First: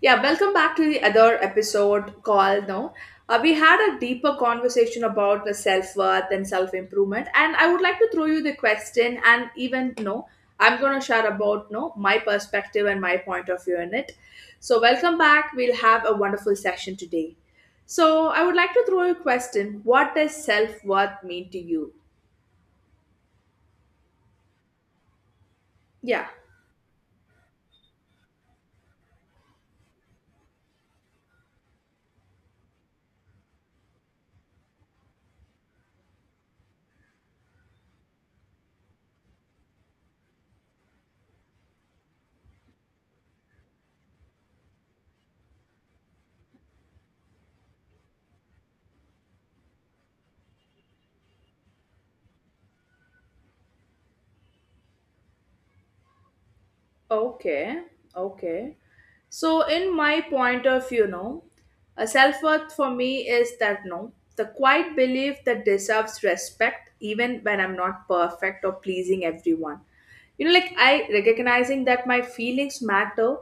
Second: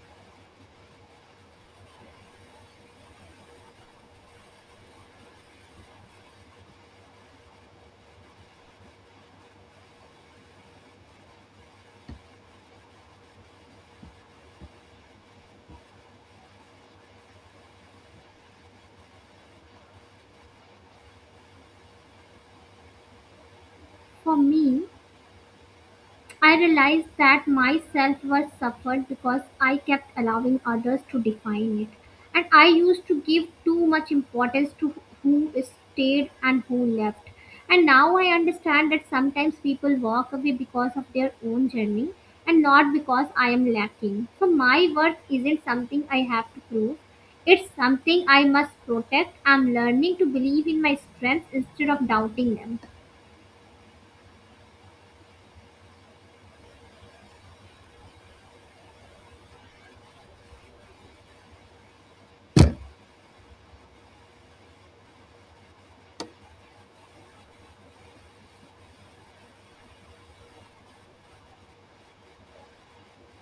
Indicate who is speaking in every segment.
Speaker 1: Yeah, welcome back to the other episode called No. We had a deeper conversation about the self worth and self improvement, and I would like to throw you the question and even no, I'm gonna share about no my perspective and my point of view in it. So welcome back. We'll have a wonderful session today. So I would like to throw you a question. What does self worth mean to you?
Speaker 2: For me,
Speaker 1: Yeah.
Speaker 2: I realized that my self worth suffered because I kept allowing others to define it. And I used to give too much importance to who stayed and who left. And now I understand that sometimes people walk away because of their own journey and not because I am lacking. So my worth isn't something I have to prove. It's something I must protect. I'm learning to believe in my strengths instead of doubting them.
Speaker 1: Okay. Okay. So, in my point of view, no, a self worth for me is that no, the quiet belief that deserves respect even when I'm not perfect or pleasing everyone. You know, like I recognizing that my feelings matter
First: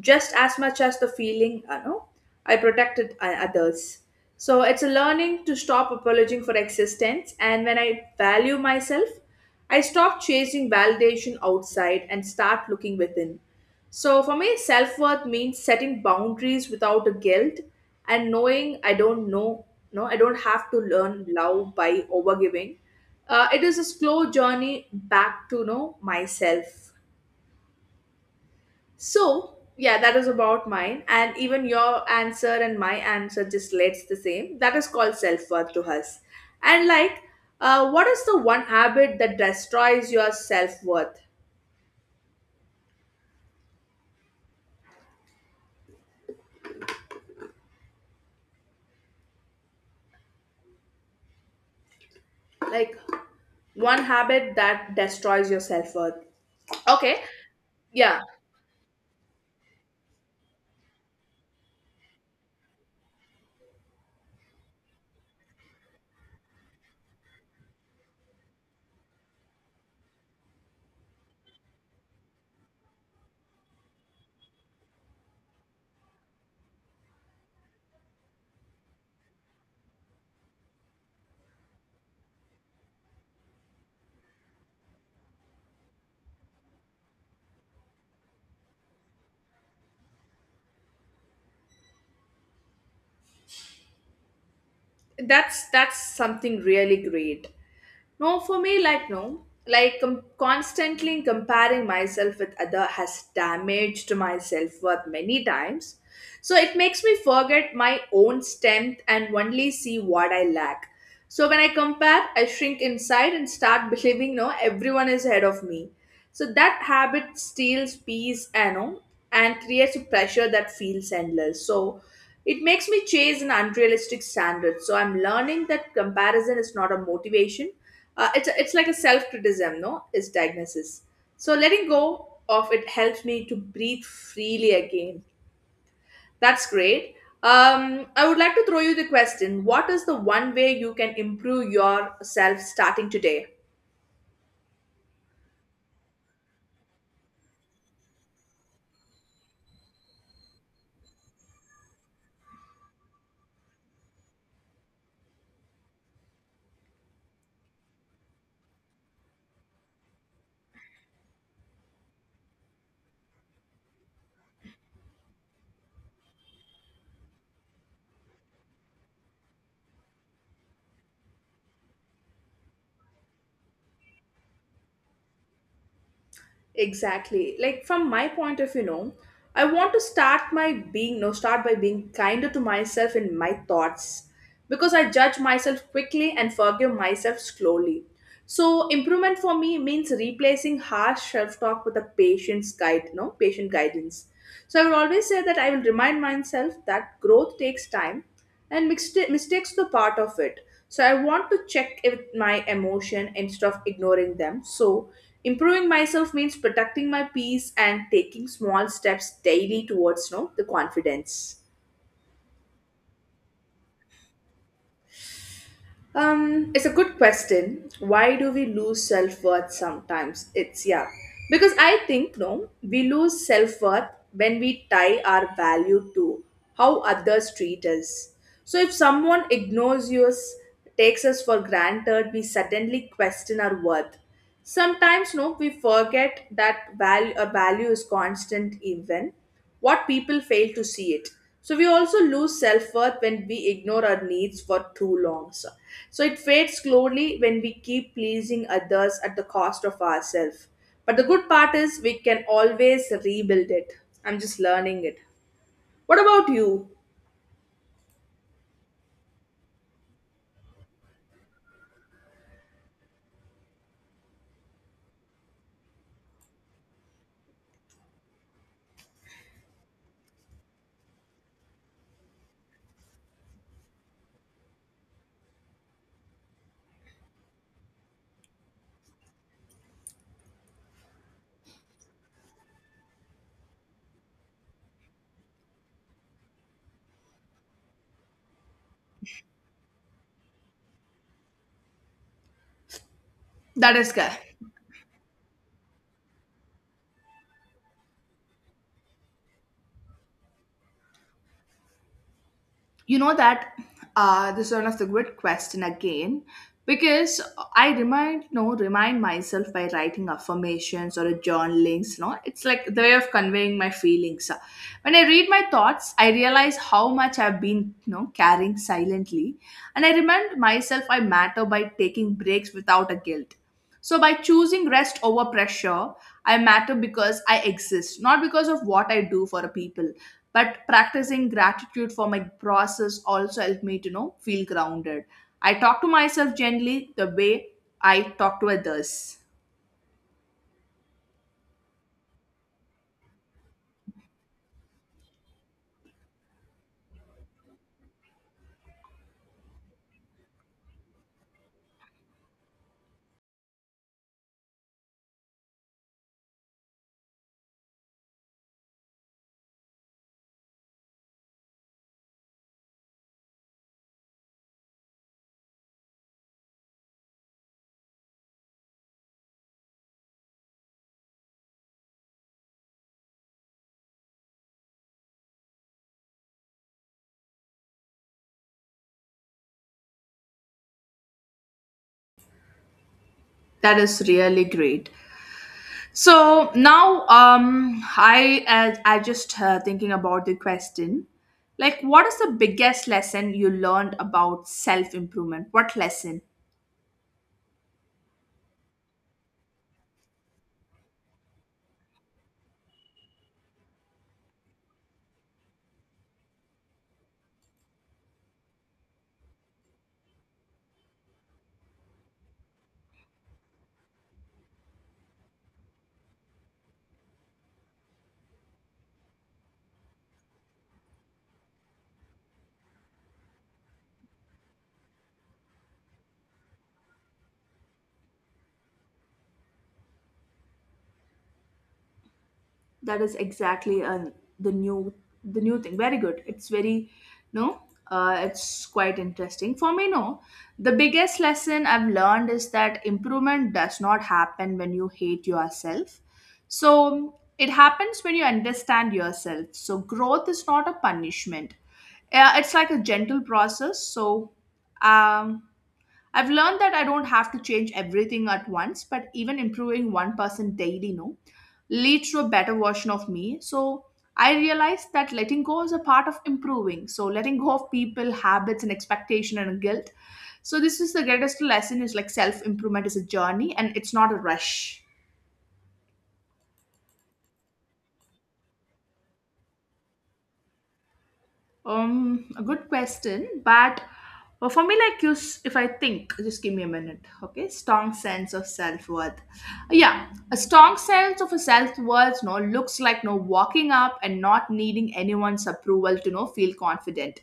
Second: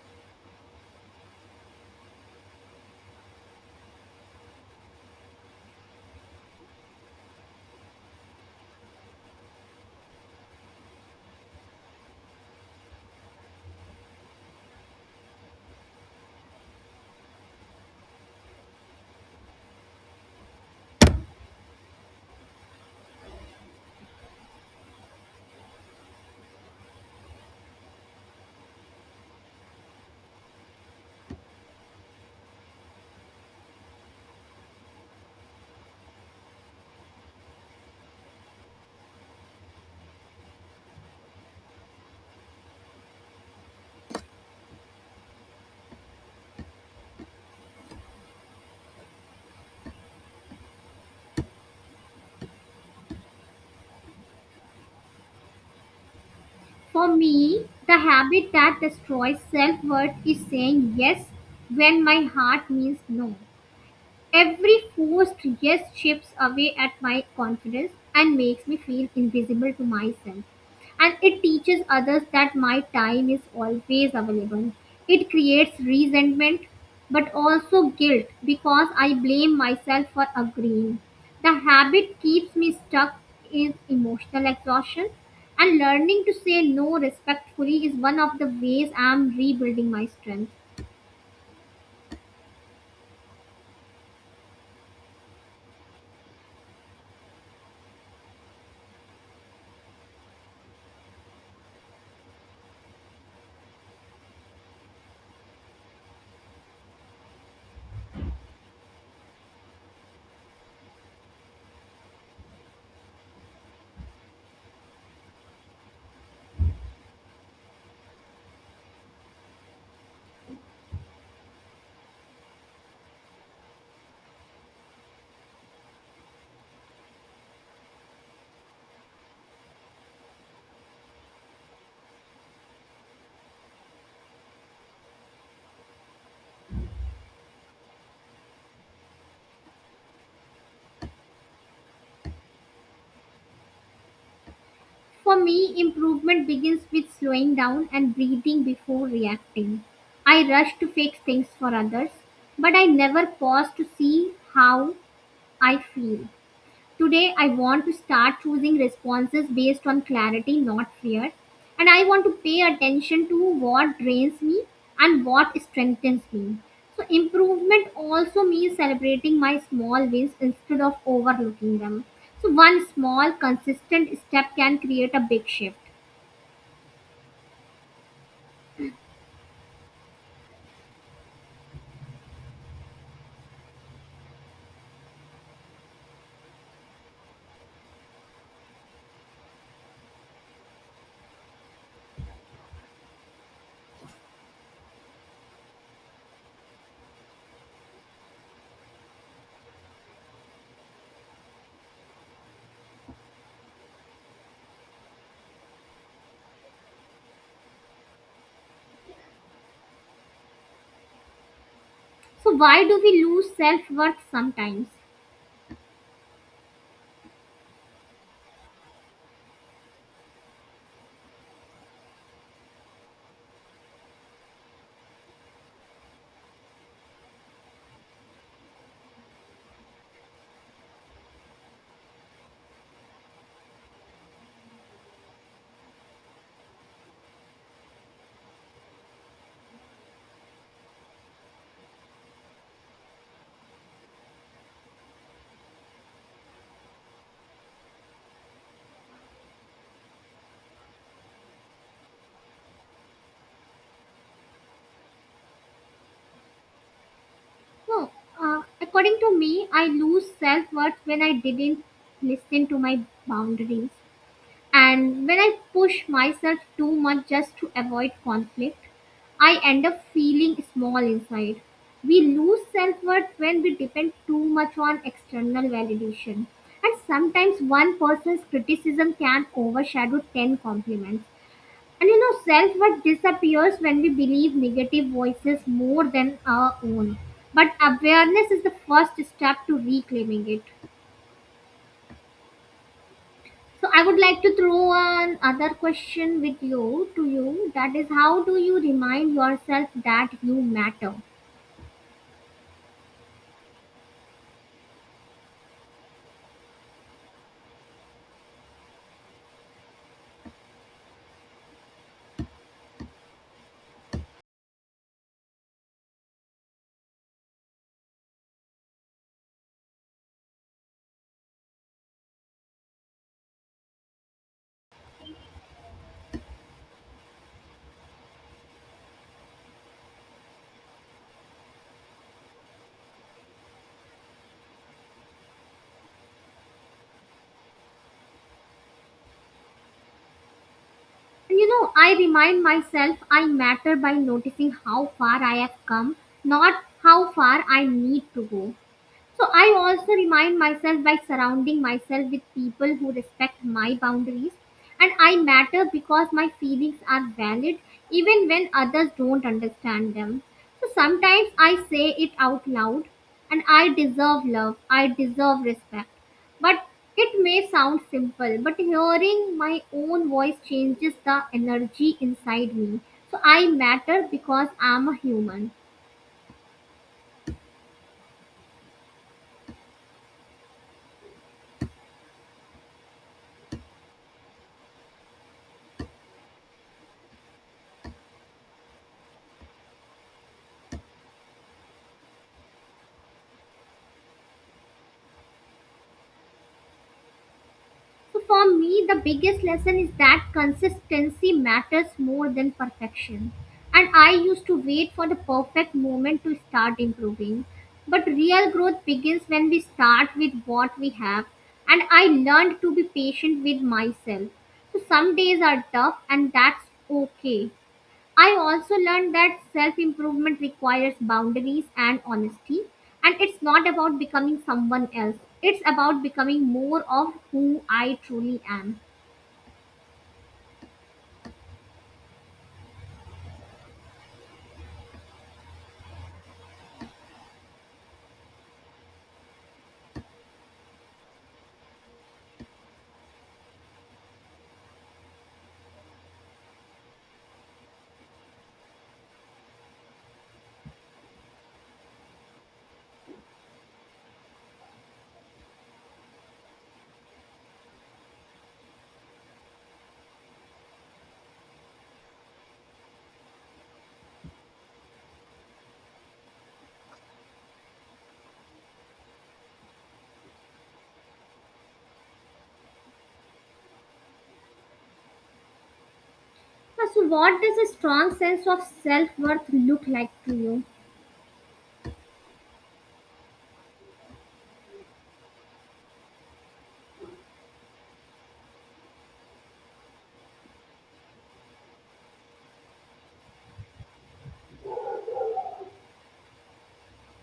Speaker 1: just as much as the feeling, I protected others. So, it's a learning to stop apologizing for existence, and when I value myself, I stop chasing validation outside and start looking within. So, for me, self worth means setting boundaries without a guilt, and knowing I don't know, no, I don't have to learn love by overgiving. It is a slow journey back to know myself. So, yeah, that is about mine. And even your answer and my answer just relates the same. That is called self worth to us. And, like, what is the one habit that destroys your self worth? Like, one habit that destroys your self worth.
Speaker 2: For
Speaker 1: Okay,
Speaker 2: me, the
Speaker 1: yeah,
Speaker 2: habit that destroys self worth is saying yes when my heart means no. Every forced yes chips away at my confidence and makes me feel invisible to myself. And it teaches others that my time is always available. It creates resentment but also guilt because I blame myself for agreeing. The habit keeps me stuck in emotional exhaustion, and learning to say no respectfully is one of the ways I am rebuilding my strength.
Speaker 1: that's something really great. No, for me, like, no. Like, constantly comparing myself with other has damaged my self worth many times. So, it makes me forget my own strength and only see what I lack. So, when I compare, I shrink inside and start believing, no, everyone is ahead of me. So, that habit steals peace, and creates a pressure that feels endless. So, it makes me chase an unrealistic standard. So, I'm learning that comparison is not a motivation. It's like a self criticism, no, is diagnosis. So letting go of it helps me to breathe freely again. That's great. I would like to throw you the question. What is the one way you can improve your self starting today?
Speaker 2: For me, improvement begins with slowing down and breathing before reacting. I rush to fix things for others, but I never pause to see how I feel. Today, I want to start choosing responses based on clarity, not fear. And I want to pay attention to what drains me and what strengthens me. So, improvement also means celebrating my small wins instead of overlooking them. So, one small, consistent step can create a big shift.
Speaker 1: Exactly. Like from my point of view, no, I want to start my being no start by being kinder to myself in my thoughts, because I judge myself quickly and forgive myself slowly. So improvement for me means replacing harsh self-talk with a patient's guide, no patient guidance. So I will always say that I will remind myself that growth takes time and mistakes the part of it. So I want to check with my emotion instead of ignoring them. So improving myself means protecting my peace and taking small steps daily towards the confidence.
Speaker 2: So, why do we lose self worth sometimes?
Speaker 1: It's a good question. Why do we lose self worth sometimes? It's yeah, because I think no, we lose self worth when we tie our value to how others treat us. So if someone ignores us, takes us for granted, we suddenly question our worth. Sometimes no, we forget that value. A value is constant even what people fail to see it. So we also lose self-worth when we ignore our needs for too long. So it fades slowly when we keep pleasing others at the cost of ourselves. But the good part is we can always rebuild it. I'm just learning it. What about you?
Speaker 2: No, According to me, I lose self worth when I didn't listen to my boundaries. And when I push myself too much just to avoid conflict, I end up feeling small inside. We lose self worth when we depend too much on external validation. And sometimes one person's criticism can overshadow 10 compliments. And you know, self worth disappears when we believe negative voices more than our own. But awareness is the first step to reclaiming it. So
Speaker 1: That
Speaker 2: I
Speaker 1: is
Speaker 2: would
Speaker 1: good.
Speaker 2: like to throw an other question with you to you, that is, how do you remind yourself that you matter?
Speaker 1: You know that this is one of the good question again, because I remind no remind myself by writing affirmations or a journalings. No, it's like the way of conveying my feelings. When I read my thoughts, I realize how much I've been carrying silently, and I remind myself I matter by taking breaks without a guilt. So by choosing rest over pressure, I matter because I exist, not because of what I do for a people, but practicing gratitude for my process also helped me to feel grounded. I talk to myself gently the way I talk to others.
Speaker 2: And you know, I remind myself I matter by noticing how far I have come, not how far I need to go. So I also remind myself by surrounding myself with people who respect my boundaries, and I matter because my feelings are valid even when others don't understand them. So sometimes I say it out loud, and I deserve love, I deserve respect. But it may sound simple, but hearing my own voice changes the energy inside me. So I matter because I'm a human.
Speaker 1: That is really great. So now, I just thinking about the question, like what is the biggest lesson you learned about self improvement? What lesson?
Speaker 2: So, for me, the biggest lesson is that consistency matters more than perfection. And I used to wait for the perfect moment to start improving. But real growth begins when we start with what we have. And I learned to be patient with myself. So, some days are tough, and that's okay. I also learned that self improvement requires boundaries and honesty. And it's not about becoming someone else, it's about becoming more of who I truly am.
Speaker 1: That is exactly the new thing. Very good. It's very no. It's quite interesting for me. No, the biggest lesson I've learned is that improvement does not happen when you hate yourself. So it happens when you understand yourself. So growth is not a punishment. It's like a gentle process. So um, I've learned that I don't have to change everything at once, but even improving 1% daily, no, leads to a better version of me. So I realized that letting go is a part of improving. So letting go of people, habits, and expectation and guilt. So this is the greatest lesson is like self improvement is a journey and it's not a rush.
Speaker 2: So, what does a strong sense of self worth look like to you?
Speaker 1: A good question, but for me, like you, if I think, just give me a minute, okay? Strong sense of self worth. Yeah, a strong sense of a self worth, no, looks like no walking up and not needing anyone's approval to no feel confident.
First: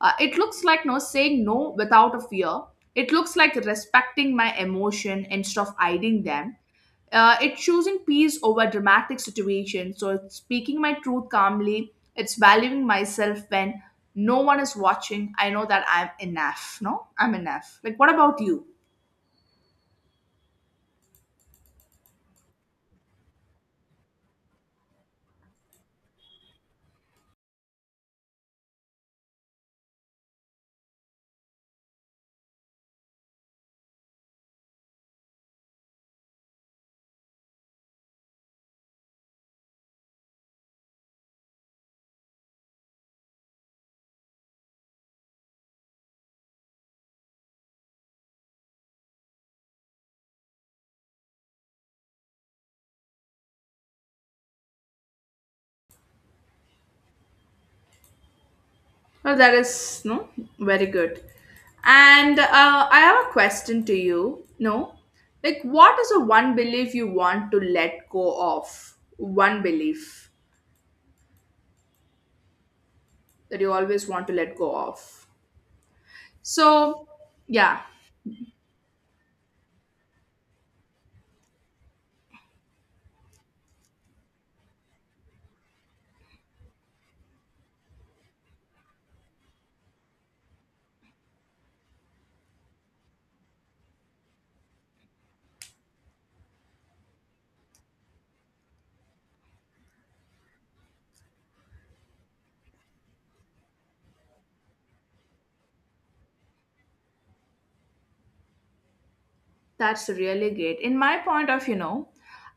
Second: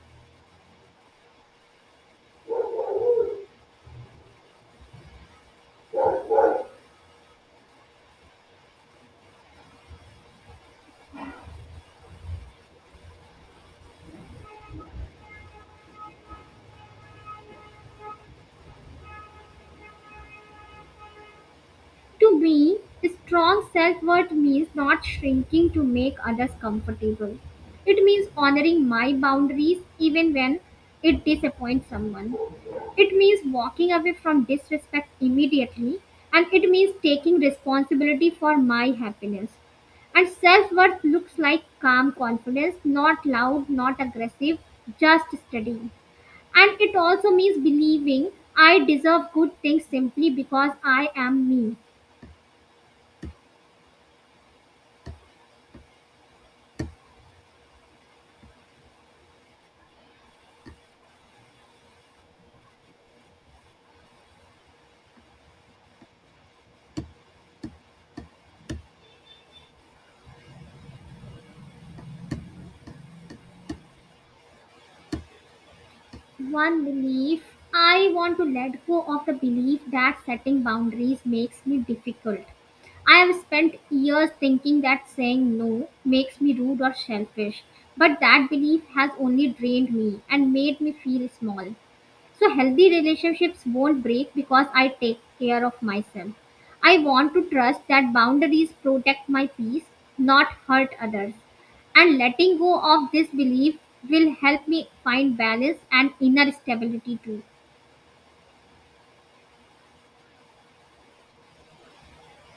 Speaker 1: It looks like no saying no without a fear. It looks like respecting my emotion instead of hiding them. It's choosing peace over dramatic situations. So it's speaking my truth calmly. It's valuing myself when no one is watching. I know that I'm enough. No, I'm enough. Like, what about you?
Speaker 2: To me, strong self worth means not shrinking to make others comfortable. It means honoring my boundaries even when it disappoints someone. It means walking away from disrespect immediately, and it means taking responsibility for my happiness. And self worth looks like calm confidence, not loud, not aggressive, just steady. And it also means believing I deserve good things simply because I am me.
Speaker 1: Well, that is no very good. And I have a question to you. No, like what is the one belief you want to let go of? One belief that you always want to let go of.
Speaker 2: One
Speaker 1: So,
Speaker 2: belief
Speaker 1: yeah.
Speaker 2: I want to let go of: the belief that setting boundaries makes me difficult. I have spent years thinking that saying no makes me rude or selfish, but that belief has only drained me and made me feel small. So healthy relationships won't break because I take care of myself. I want to trust that boundaries protect my peace, not hurt others. And letting go of this belief will help me find balance and inner stability too.
Speaker 1: That's really great. In my point of, you know,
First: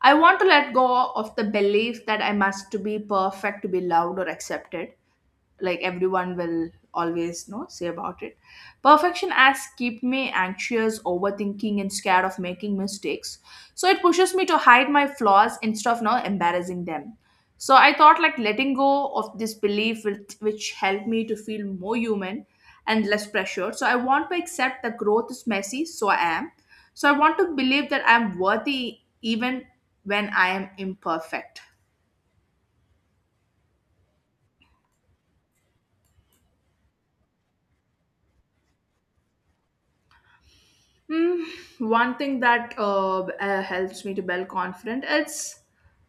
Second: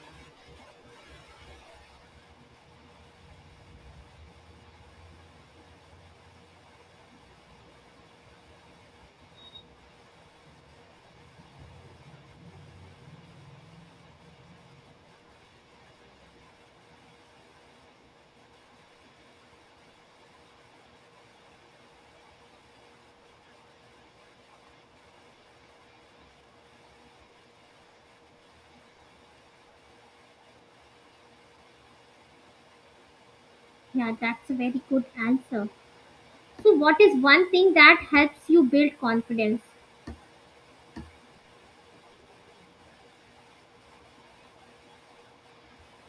Speaker 1: I want to let go of the belief that I must to be perfect to be loved or accepted. Like everyone will always know say about it. Perfection has kept me anxious, overthinking, and scared of making mistakes. So it pushes me to hide my flaws instead of now embarrassing them. So I thought like letting go of this belief will, which helped me to feel more human and less pressured. So I want to accept that growth is messy, so I want to believe that I'm worthy even when I am imperfect.
Speaker 2: Yeah, that's a very good answer. So what is one thing that helps you build confidence?
Speaker 1: Hmm, one thing that helps me to build confidence, it's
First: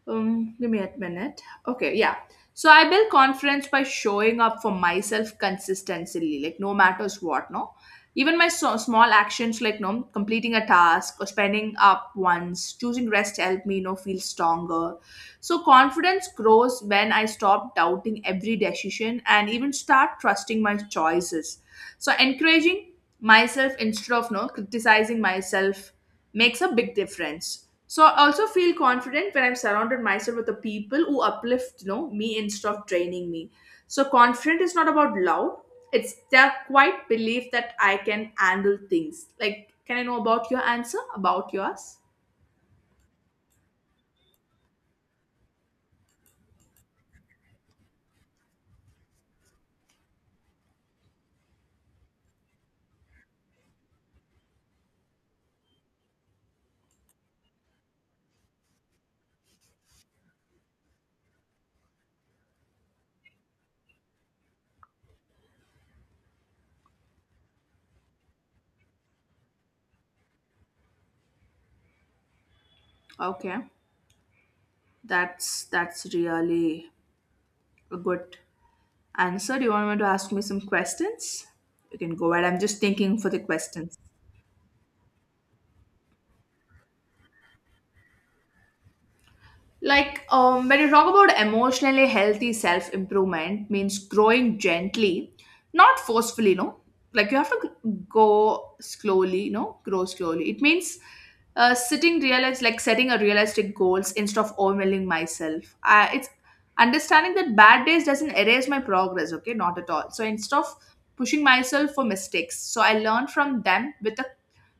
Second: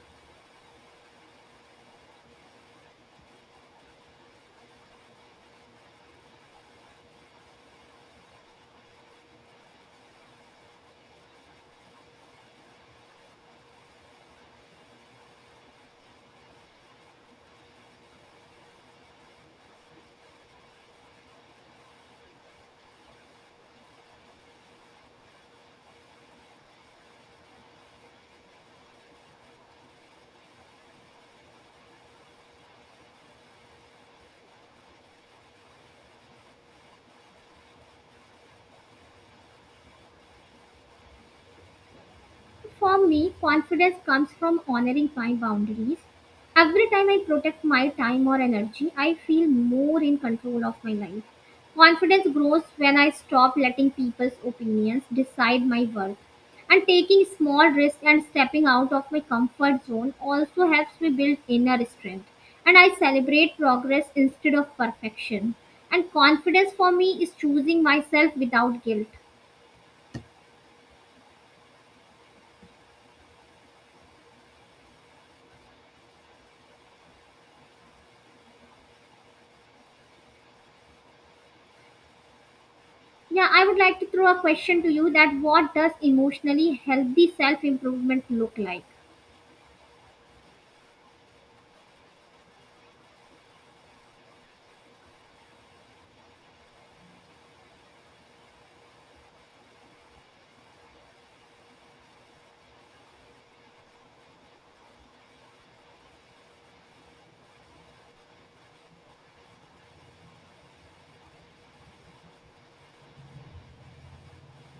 Speaker 1: give me a minute. Okay, yeah. So I build confidence by showing up for myself consistently, like no matters what, no. Even my small actions, like no completing a task or spending up once, choosing rest help me, feel stronger. So confidence grows when I stop doubting every decision and even start trusting my choices. So encouraging myself instead of no criticizing myself makes a big difference. So I also feel confident when I'm surrounded myself with the people who uplift me instead of draining me. So confident is not about loud. It's their quite belief that I can handle things. Like, can I know about your answer? About yours?
Speaker 2: For me, confidence comes from honoring my boundaries. Every time I protect my time or energy, I feel more in control of my life. Confidence grows when I stop letting people's opinions decide my worth. And taking small risks and stepping out of my comfort zone also helps me build inner strength. And I celebrate progress instead of perfection. And confidence for me is choosing myself without guilt.
Speaker 1: Okay. That's really a good answer. Do you want me to ask me some questions? You can go ahead. I'm just thinking for the
Speaker 2: Yeah, I would
Speaker 1: questions.
Speaker 2: like to throw a question to you, that what does emotionally healthy self improvement look like?
Speaker 1: Like when you talk about emotionally healthy self improvement, means growing gently, not forcefully. No, like you have to go slowly. No, grow slowly. It means sitting realize like setting a realistic goals instead of overwhelming myself. It's understanding that bad days doesn't erase my progress, okay, not at all. So instead of pushing myself for mistakes, so I learn from them with a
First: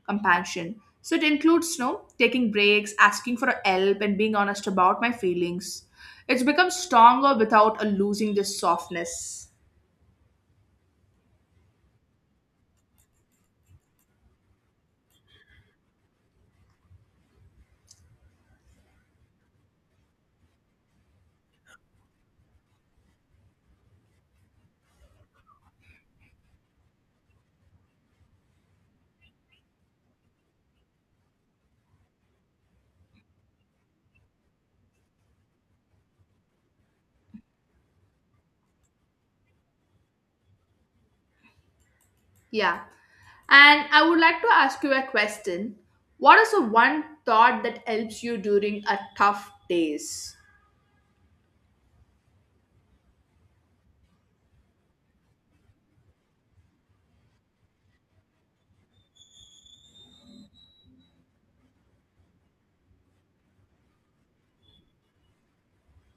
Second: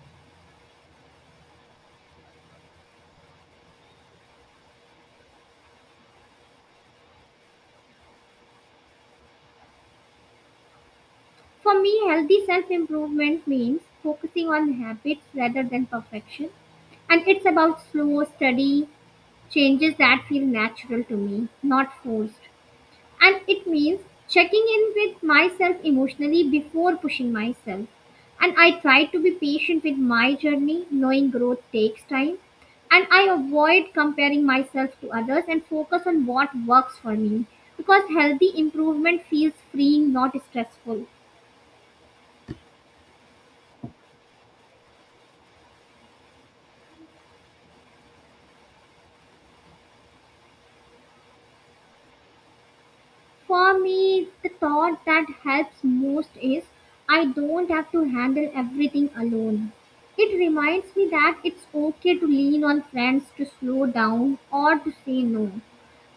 Speaker 1: compassion. So it includes taking breaks, asking for help, and being honest about my feelings. It's become stronger without a losing this softness.
Speaker 2: For me, healthy self improvement means focusing on habits rather than perfection. And it's about slow, steady changes that feel natural to me, not forced. And it means checking in with myself emotionally before pushing myself. And I try to be patient with my journey, knowing growth takes time. And I avoid comparing myself to others and focus on what works for me because healthy improvement feels freeing, not stressful.
Speaker 1: Yeah, and I would like to ask you a question. What is the one thought that helps you during a tough days?
Speaker 2: For me, the thought that helps most is, I don't have to handle everything alone. It reminds me that it's okay to lean on friends, to slow down, or to say no.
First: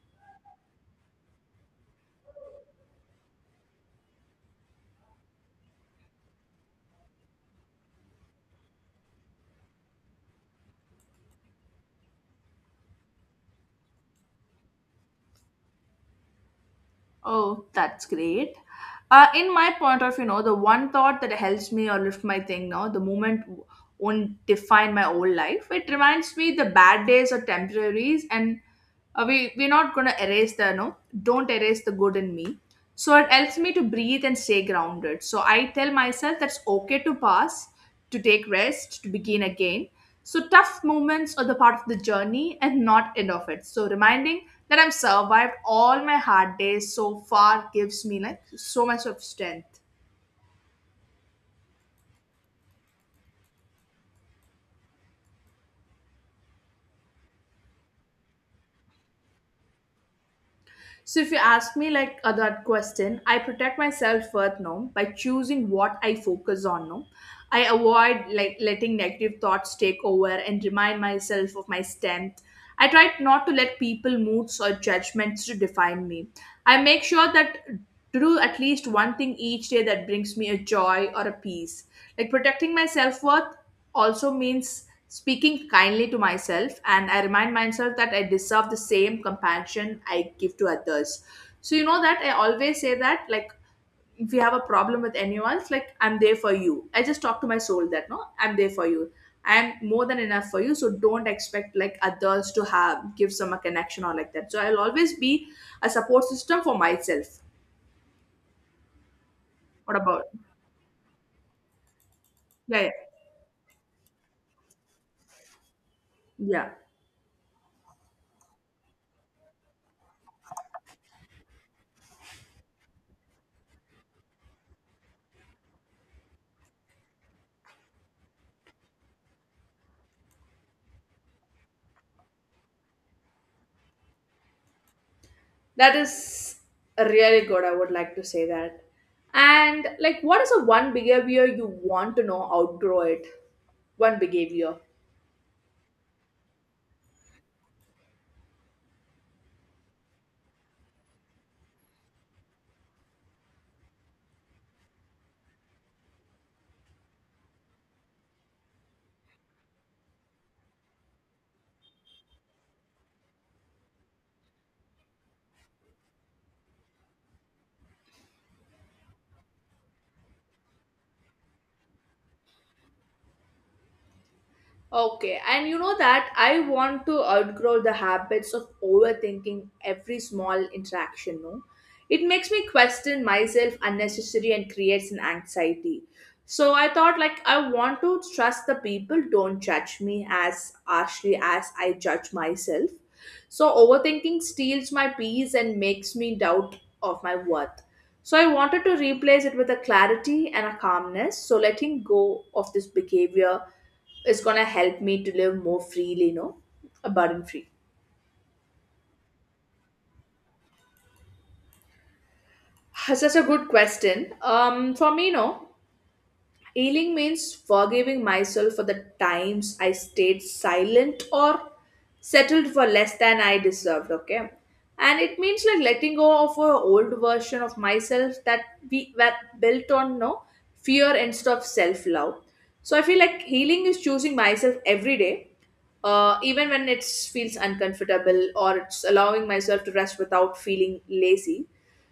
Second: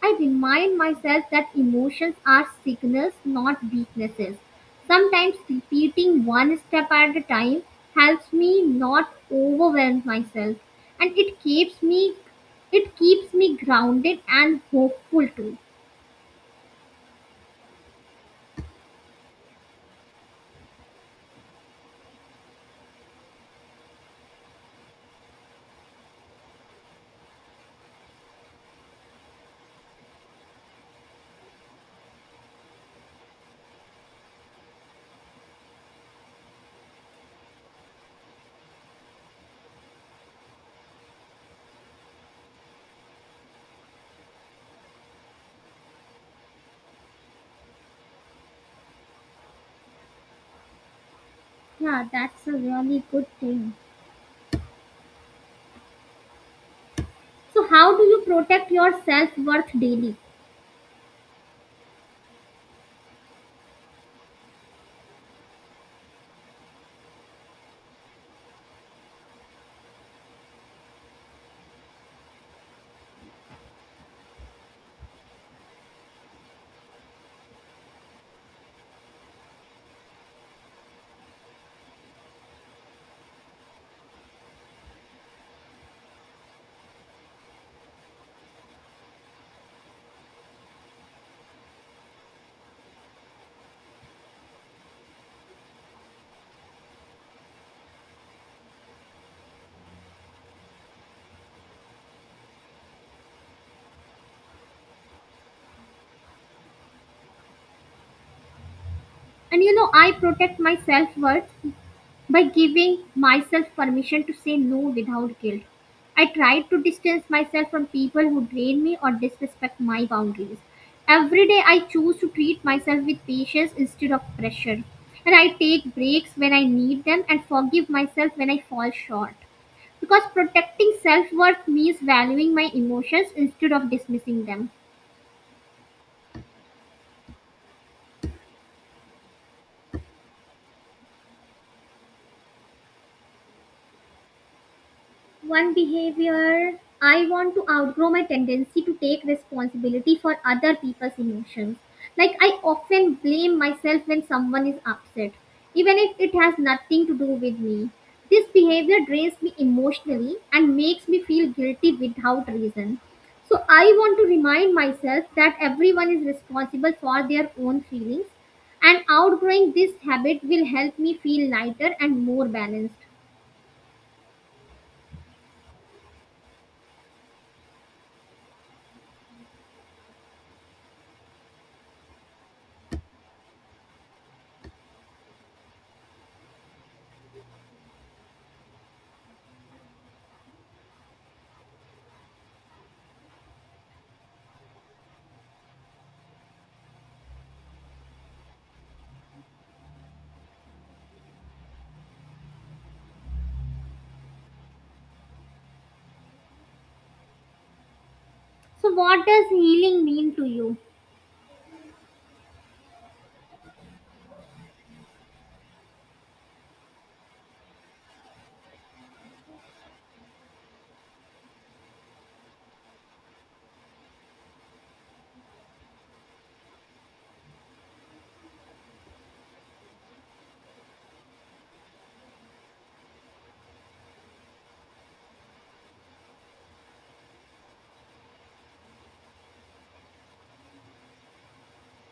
Speaker 2: I remind myself that emotions are signals, not weaknesses. Sometimes repeating one step at a time helps me not overwhelm myself, and it keeps me grounded and hopeful too.
Speaker 1: Oh, that's great. In my point of view, the one thought that helps me or lift my thing now, the moment won't define my whole life. It reminds me the bad days are temporaries, and we're not going to erase the, no, don't erase the good in me. So it helps me to breathe and stay grounded. So I tell myself that's okay to pass, to take rest, to begin again. So tough moments are the part of the journey and not end of it. So reminding that I've survived all my hard days so far gives me like so much of strength.
Speaker 2: Yeah, that's a really good thing. So, how do you protect your self worth daily?
Speaker 1: So if you ask me like that question, I protect my self-worth now by choosing what I focus on now. I avoid like letting negative thoughts take over and remind myself of my strength. I try not to let people moods or judgments to define me. I make sure that to do at least one thing each day that brings me a joy or a peace. Like protecting my self-worth also means speaking kindly to myself, and I remind myself that I deserve the same compassion I give to others. So you know that I always say that, like, if you have a problem with anyone, it's like I'm there for you. I just talk to my soul that no, I'm there for you. I'm more than enough for you, so don't expect like others to have give some a connection or like that. So I'll always be a support system for myself.
Speaker 2: And you know,
Speaker 1: What
Speaker 2: I
Speaker 1: about
Speaker 2: protect my self worth by
Speaker 1: yeah yeah,
Speaker 2: giving myself permission to say no without guilt. I try
Speaker 1: yeah.
Speaker 2: to distance myself from people who drain me or disrespect my boundaries. Every day, I choose to treat myself with patience instead of pressure. And I take breaks when I need them and forgive myself when I fall short. Because protecting self worth means valuing my emotions instead of dismissing them.
Speaker 1: That is really good. I would like to say that. And like, what is the one behavior you want to know outgrow it? One behavior.
Speaker 2: One behavior I want to outgrow: my tendency to take responsibility for other people's emotions. Like, I often blame myself when someone is upset, even if it has nothing to do with me. This behavior drains me emotionally and makes me feel guilty without reason. So, I want to remind myself that everyone is responsible for their own feelings, and outgrowing this habit will help me feel lighter and more balanced.
Speaker 1: Okay, and you know that I want to outgrow the habits of overthinking every small interaction, no? It makes me question myself unnecessary and creates an anxiety. So I thought like I want to trust the people don't judge me as harshly as I judge myself. So overthinking steals my peace and makes me doubt of my worth. So I wanted to replace it with a clarity and a calmness. So letting go of this behavior is gonna help me to live more freely, burden free.
Speaker 2: So, what does healing mean to you?
Speaker 1: Such a good question. For me, no. Healing means forgiving myself for the times I stayed silent or settled for less than I deserved, okay? And it means like letting go of an old version of myself that we were built on no fear instead of self love. So I feel like healing is choosing myself every day, even when it feels uncomfortable or it's allowing myself to rest without feeling lazy.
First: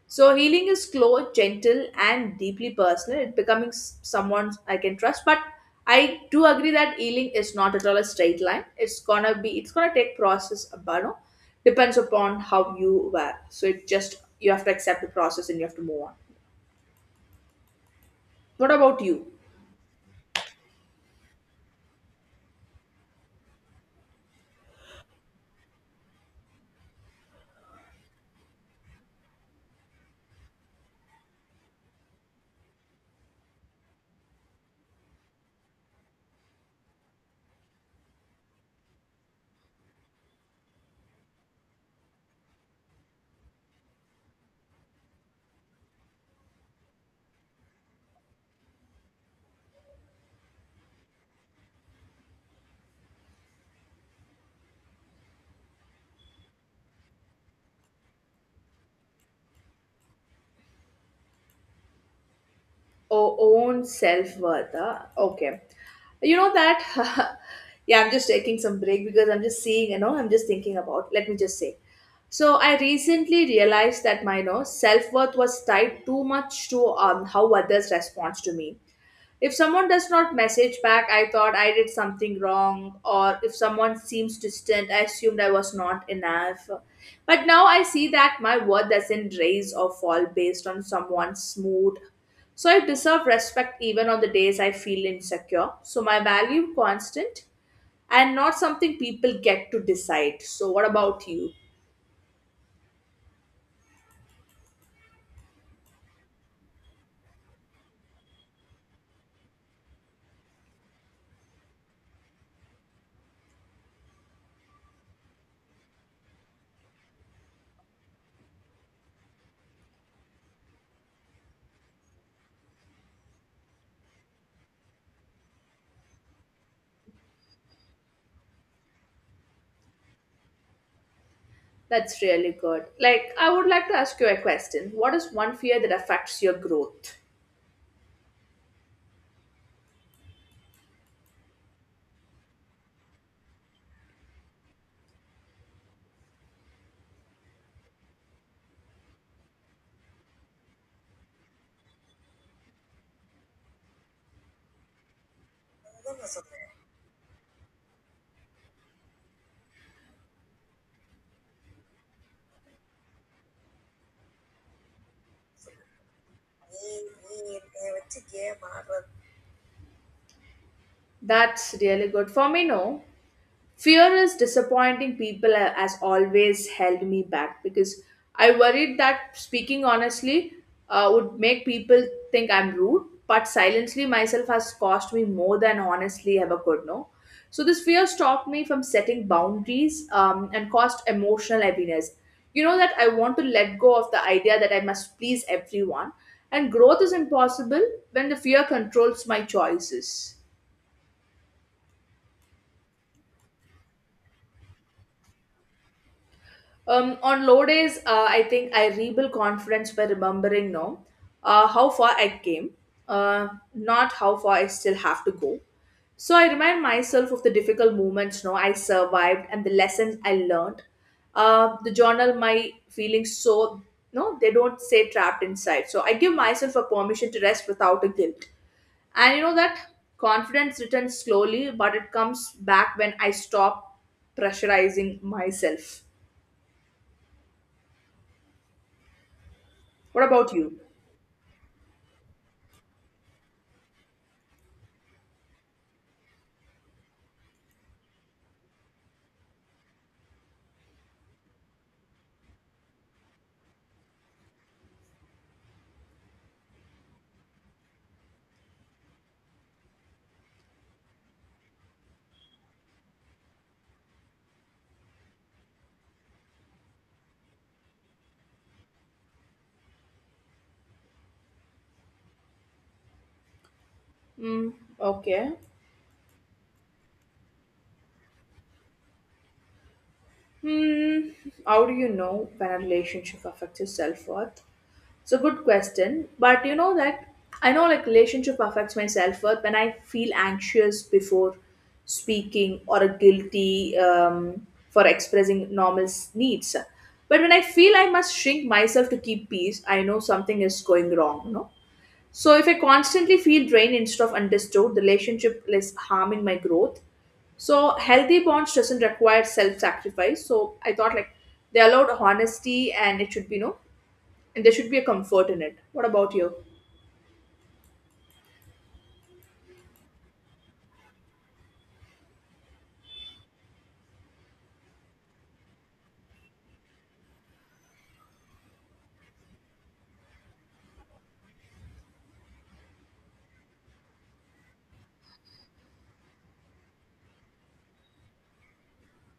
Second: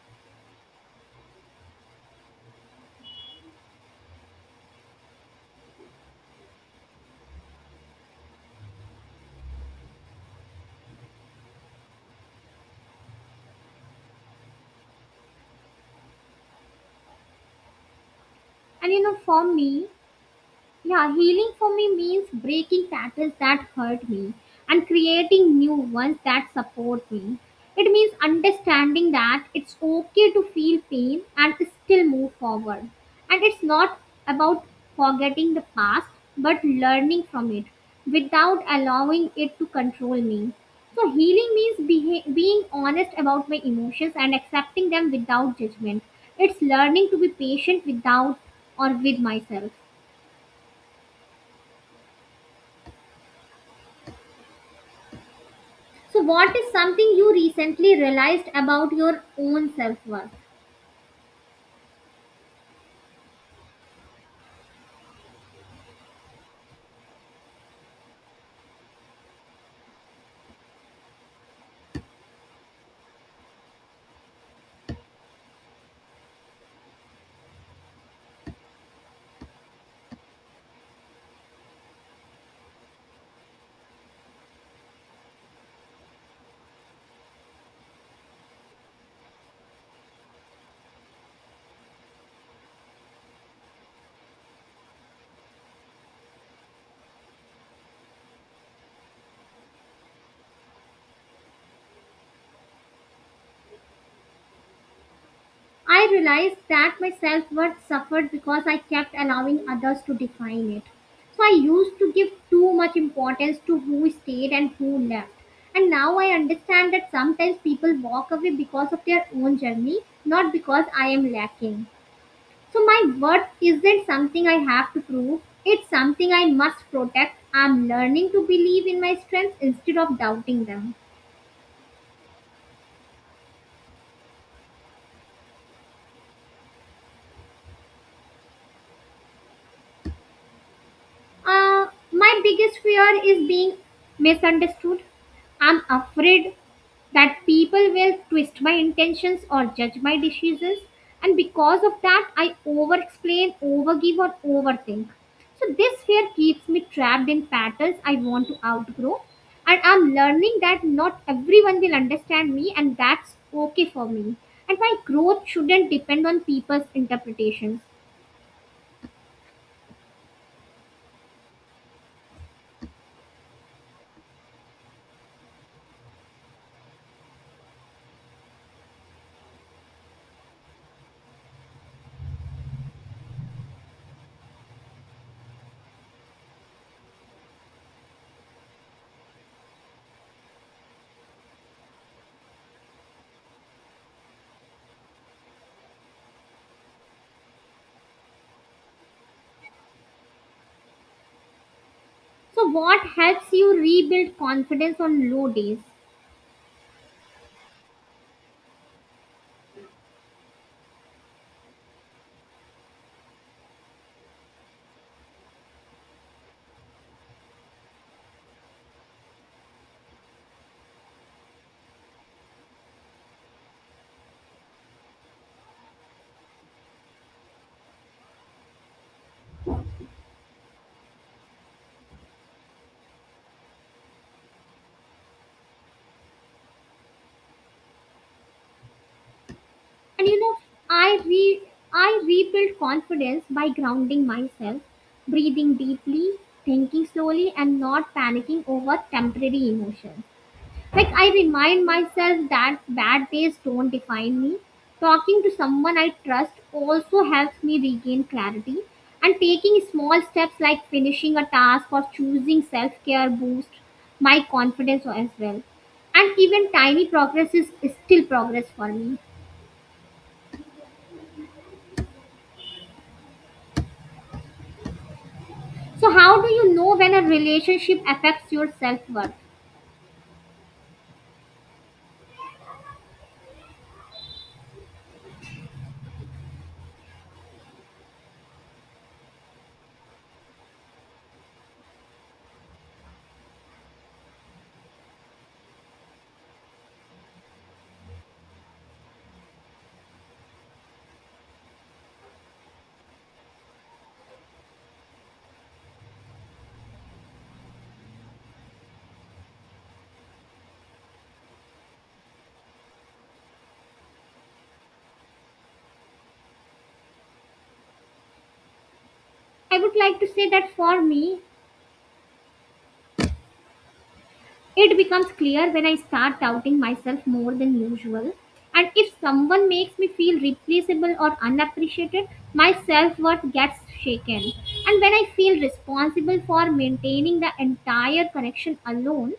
Speaker 1: So healing is slow, gentle, and deeply personal. It becoming someone I can trust. But I do agree that healing is not at all a straight line. It's gonna take process, but no, depends upon how you were. So it just you have to accept the process and you have to move on. What
Speaker 2: And you
Speaker 1: about
Speaker 2: know,
Speaker 1: you?
Speaker 2: for me, yeah, healing for me means breaking patterns that hurt me and creating new ones that support me. It means understanding that it's okay to feel pain and still move forward. And it's not about forgetting the past but learning from it without allowing it to control me. So, healing means being honest about my emotions and accepting them without judgment. It's learning to be patient without or with myself. So, what is something you recently realized about your own self worth?
Speaker 1: Own self worth. Okay. You know that. Yeah, I'm just taking some break because I'm just seeing, you know, I'm just thinking about. Let me just say. So I recently realized that my, you know, self worth was tied too much to how others respond to me. If someone does not message back, I thought I did something wrong, or if someone seems distant, I assumed I was not enough. But now I see that my worth doesn't rise or fall based on someone's mood. So I deserve respect even on the days I feel insecure. So my value constant and not something people get to decide. So what about you?
Speaker 2: I realized that my self worth suffered because I kept allowing others to define it. So, I used to give too much importance to who stayed and who left. And now I understand that sometimes people walk away because of their own journey, not because I am lacking. So, my worth isn't something I have to prove, it's something I must protect. I'm learning to believe in my strengths instead of doubting them.
Speaker 1: That's really good. Like I would like to ask you a question. What is one fear that affects your growth?
Speaker 2: My biggest fear is being misunderstood. I'm afraid that people will twist my intentions or judge my decisions, and because of that, I over explain, overgive, or overthink. So, this fear keeps me trapped in patterns I want to outgrow, and I'm learning that not everyone will understand me, and that's okay for me. And my growth shouldn't depend on people's interpretations.
Speaker 1: That's really good. For me, no. Fear is disappointing people has always held me back because I worried that speaking honestly would make people think I'm rude, but silently myself has cost me more than honestly ever could know. So this fear stopped me from setting boundaries and caused emotional heaviness. You know that I want to let go of the idea that I must please everyone, and growth is impossible when the fear controls my choices.
Speaker 2: So what helps you rebuild confidence on low days?
Speaker 1: On low days, I think I rebuild confidence by remembering no, how far I came, uh, not how far I still have to go. So I remind myself of the difficult moments no I survived and the lessons I learned. The journal my feelings so no they don't say trapped inside. So I give myself a permission to rest without a guilt. And you know that confidence returns slowly, but it comes back when I stop pressurizing myself. What
Speaker 2: And you
Speaker 1: about
Speaker 2: know,
Speaker 1: you?
Speaker 2: I re I rebuild confidence by grounding myself, breathing deeply, thinking slowly, and not panicking over temporary emotions. Like I remind myself that bad days don't define me. Talking to someone I trust also helps me regain clarity. And taking small steps like finishing a task or choosing self care boost my confidence as well. And even tiny progress is still progress for me.
Speaker 1: Mm, okay.
Speaker 2: So, how do you know when a relationship affects your self worth?
Speaker 1: Hmm. How do you know when a relationship affects your self worth? It's a good question, but you know that I know like relationship affects my self worth when I feel anxious before speaking or guilty for expressing normal needs. But when I feel I must shrink myself to keep peace, I know something is going wrong. No. So if I constantly feel drained instead of understood, the relationship is harming my growth. So healthy bonds doesn't require self-sacrifice. So I thought like they allowed honesty and it should be no and there should be a comfort in it. What about you?
Speaker 2: I would like to say that for me, it becomes clear when I start doubting myself more than usual. And if someone makes me feel replaceable or unappreciated, my self worth gets shaken. And when I feel responsible for maintaining the entire connection alone,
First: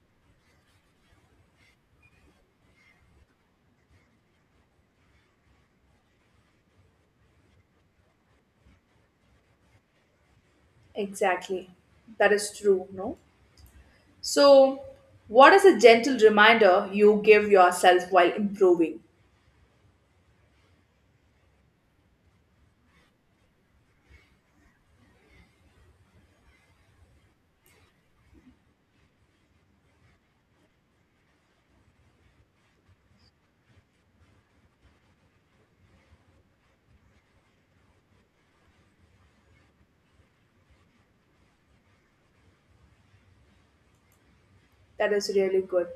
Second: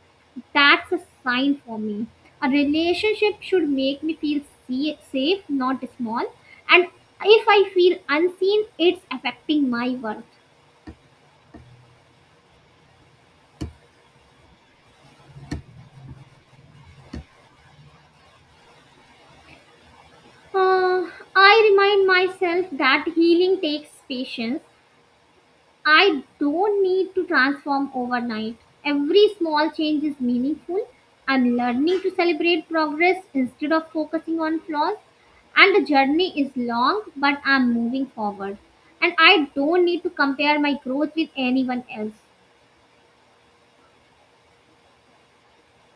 Speaker 2: that's a sign for me. A relationship should make me feel safe, not small. And if I feel unseen, it's affecting my worth.
Speaker 1: Exactly. That is true, no? So what is a gentle reminder you give yourself while improving?
Speaker 2: Uh, I remind myself that healing takes patience. I don't need to transform overnight. Every small change is meaningful. I'm learning to celebrate progress instead of focusing on flaws. And the journey is long, but I'm moving forward. And I don't need to compare my growth with anyone else.
Speaker 1: That is really good.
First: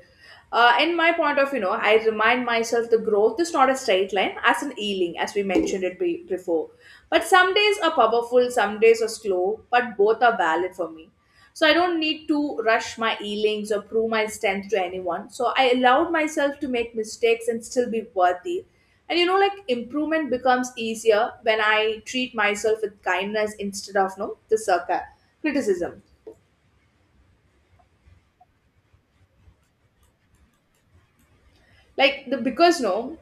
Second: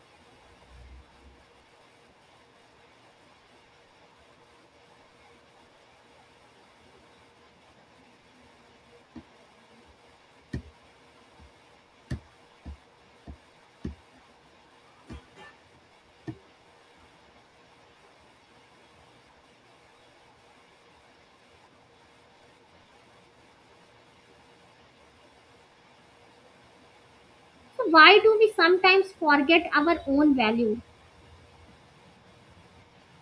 Speaker 1: In my point of, you know, I remind myself the growth is not a straight line, as in healing, as we mentioned it before. But some days are powerful, some days are slow, but both are valid for me. So I don't need to rush my healings or prove my strength to anyone. So I allowed myself to make mistakes and still be worthy. And you know, like improvement becomes easier when I treat myself with kindness instead of no the circa criticism.
Speaker 2: So, why do we sometimes forget our own value?
Speaker 1: Like the because no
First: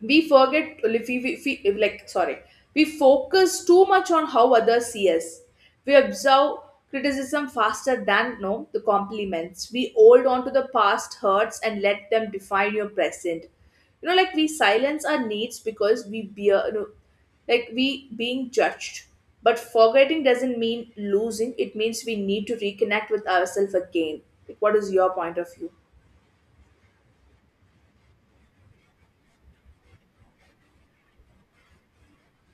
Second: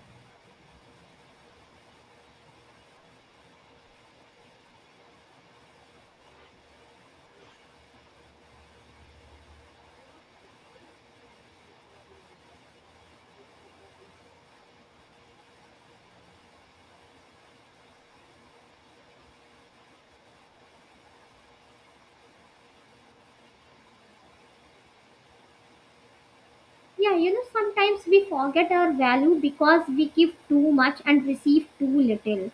Speaker 1: we forget if we if like sorry we focus too much on how others see us. We observe criticism faster than no the compliments. We hold on to the past hurts and let them define your present. You know, like we silence our needs because we bear, you know, like we being judged. But forgetting doesn't mean losing. It means we need to reconnect with ourselves again. Like, what is your point of view?
Speaker 2: Yeah, you know, sometimes we forget our value because we give too much and receive too little.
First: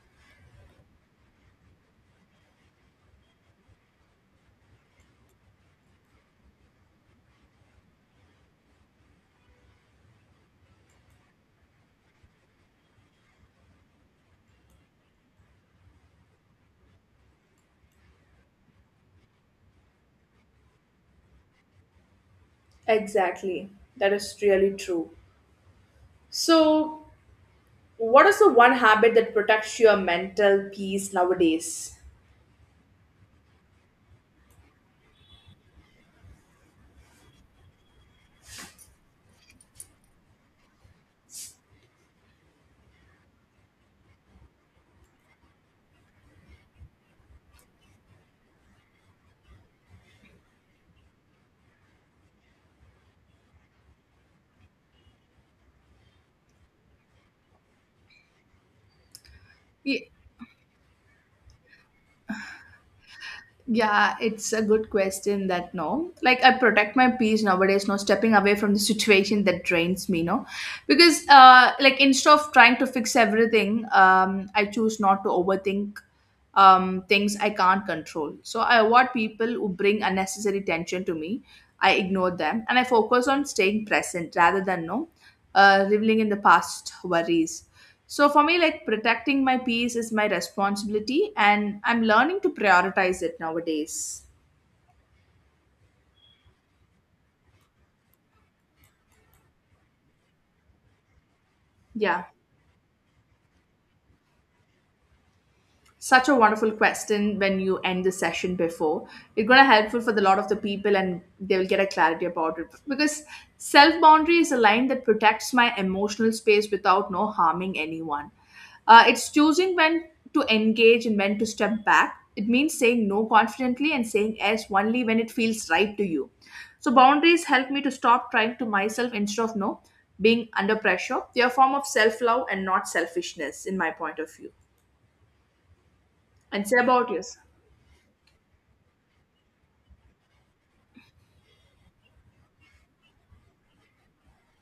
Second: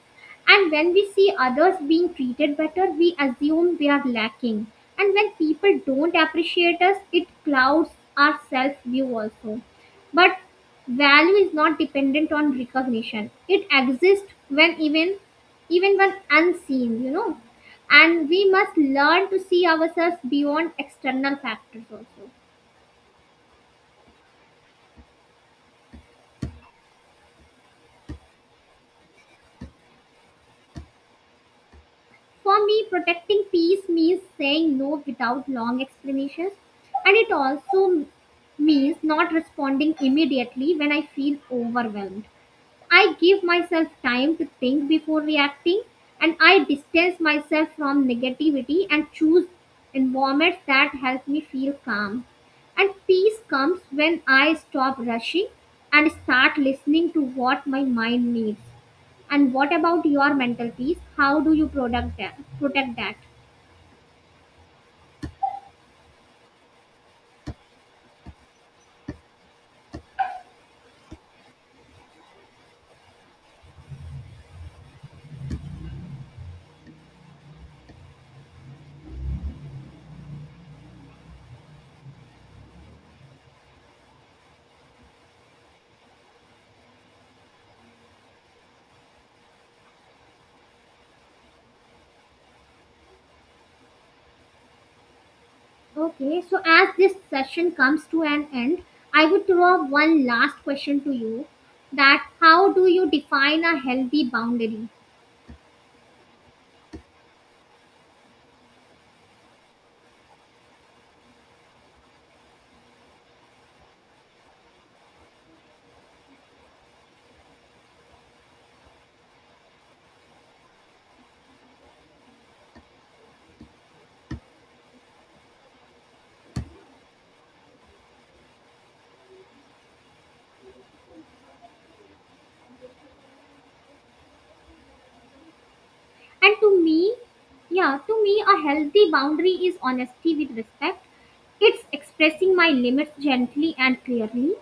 Speaker 2: And when we see others being treated better, we assume we are lacking. And when people don't appreciate us, it clouds our self view also. But value is not dependent on recognition. It exists when even when unseen, you know. And we must learn to see ourselves beyond external factors also.
Speaker 1: Exactly. That is really true. So what is the one habit that protects your mental peace nowadays?
Speaker 2: For me, protecting peace means saying no without long explanations, and it also means not responding immediately when I feel overwhelmed. I give myself time to think before reacting, and I distance myself from negativity and choose environments that help me feel calm. And peace comes when I stop rushing and start listening to what my mind needs. And what about
Speaker 1: Y-
Speaker 2: your mental peace? How do you protect that?
Speaker 1: Yeah, it's a good question that no. Like I protect my peace nowadays, no stepping away from the situation that drains me, no. Because like instead of trying to fix everything, I choose not to overthink things I can't control. So I avoid people who bring unnecessary tension to me. I ignore them and I focus on staying present rather than no. Uh, reveling in the past worries. So for me, like protecting my peace is my responsibility, and I'm learning to prioritize it nowadays.
Speaker 2: Okay, so as this session comes to an end, I would throw up one last question to you,
Speaker 1: Yeah.
Speaker 2: that how do you define a healthy boundary?
Speaker 1: Such a wonderful question when you end the session before. It's going to helpful for the lot of the people and they will get a clarity about it. Because self boundary is a line that protects my emotional space without no harming anyone. It's choosing when to engage and when to step back. It means saying no confidently and saying yes only when it feels right to you. So boundaries help me to stop trying to myself instead of no being under pressure. They're a form of self love and not selfishness, in my point of view.
Speaker 2: And
Speaker 1: And say
Speaker 2: to
Speaker 1: about
Speaker 2: me,
Speaker 1: yours.
Speaker 2: yeah, to me, a healthy boundary is honesty with respect. It's expressing my limits gently and clearly.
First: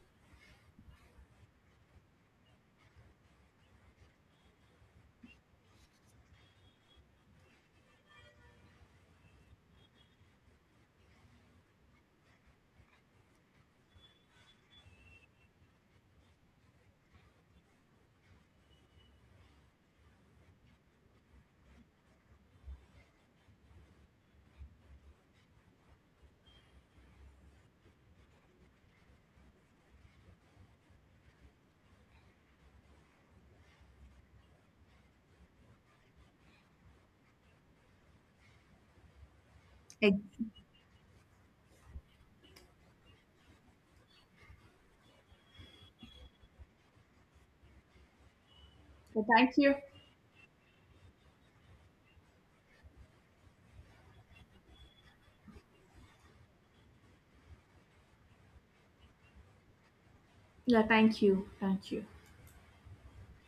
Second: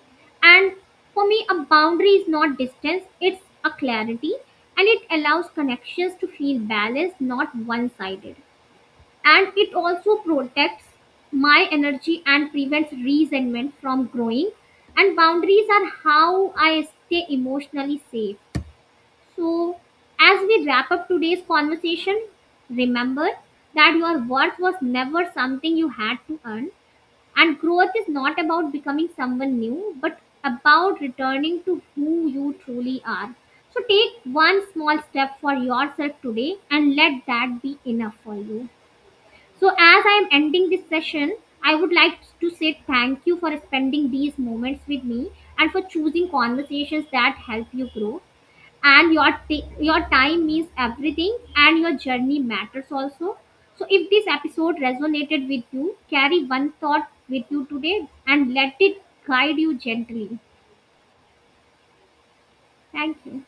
Speaker 2: And for me, a boundary is not distance, it's a clarity. And it allows connections to feel balanced, not one sided. And it also protects my energy and prevents resentment from growing. And boundaries are how I stay emotionally safe. So, as we wrap up today's conversation, remember that your worth was never something you had to earn, and growth is not about becoming someone new, but about returning to who you truly are. So, take one small step for yourself today and let that be enough for you. So, as I am
Speaker 1: Ex-
Speaker 2: ending this session, I would like to say thank you for spending these moments with me and for choosing conversations that help you grow, and
Speaker 1: So
Speaker 2: your
Speaker 1: thank you.
Speaker 2: your time means everything, and your journey matters also. So if this episode resonated with you, carry one thought with you today and let it guide you gently.
Speaker 1: Yeah, thank you. Thank you.
Speaker 2: Thank you.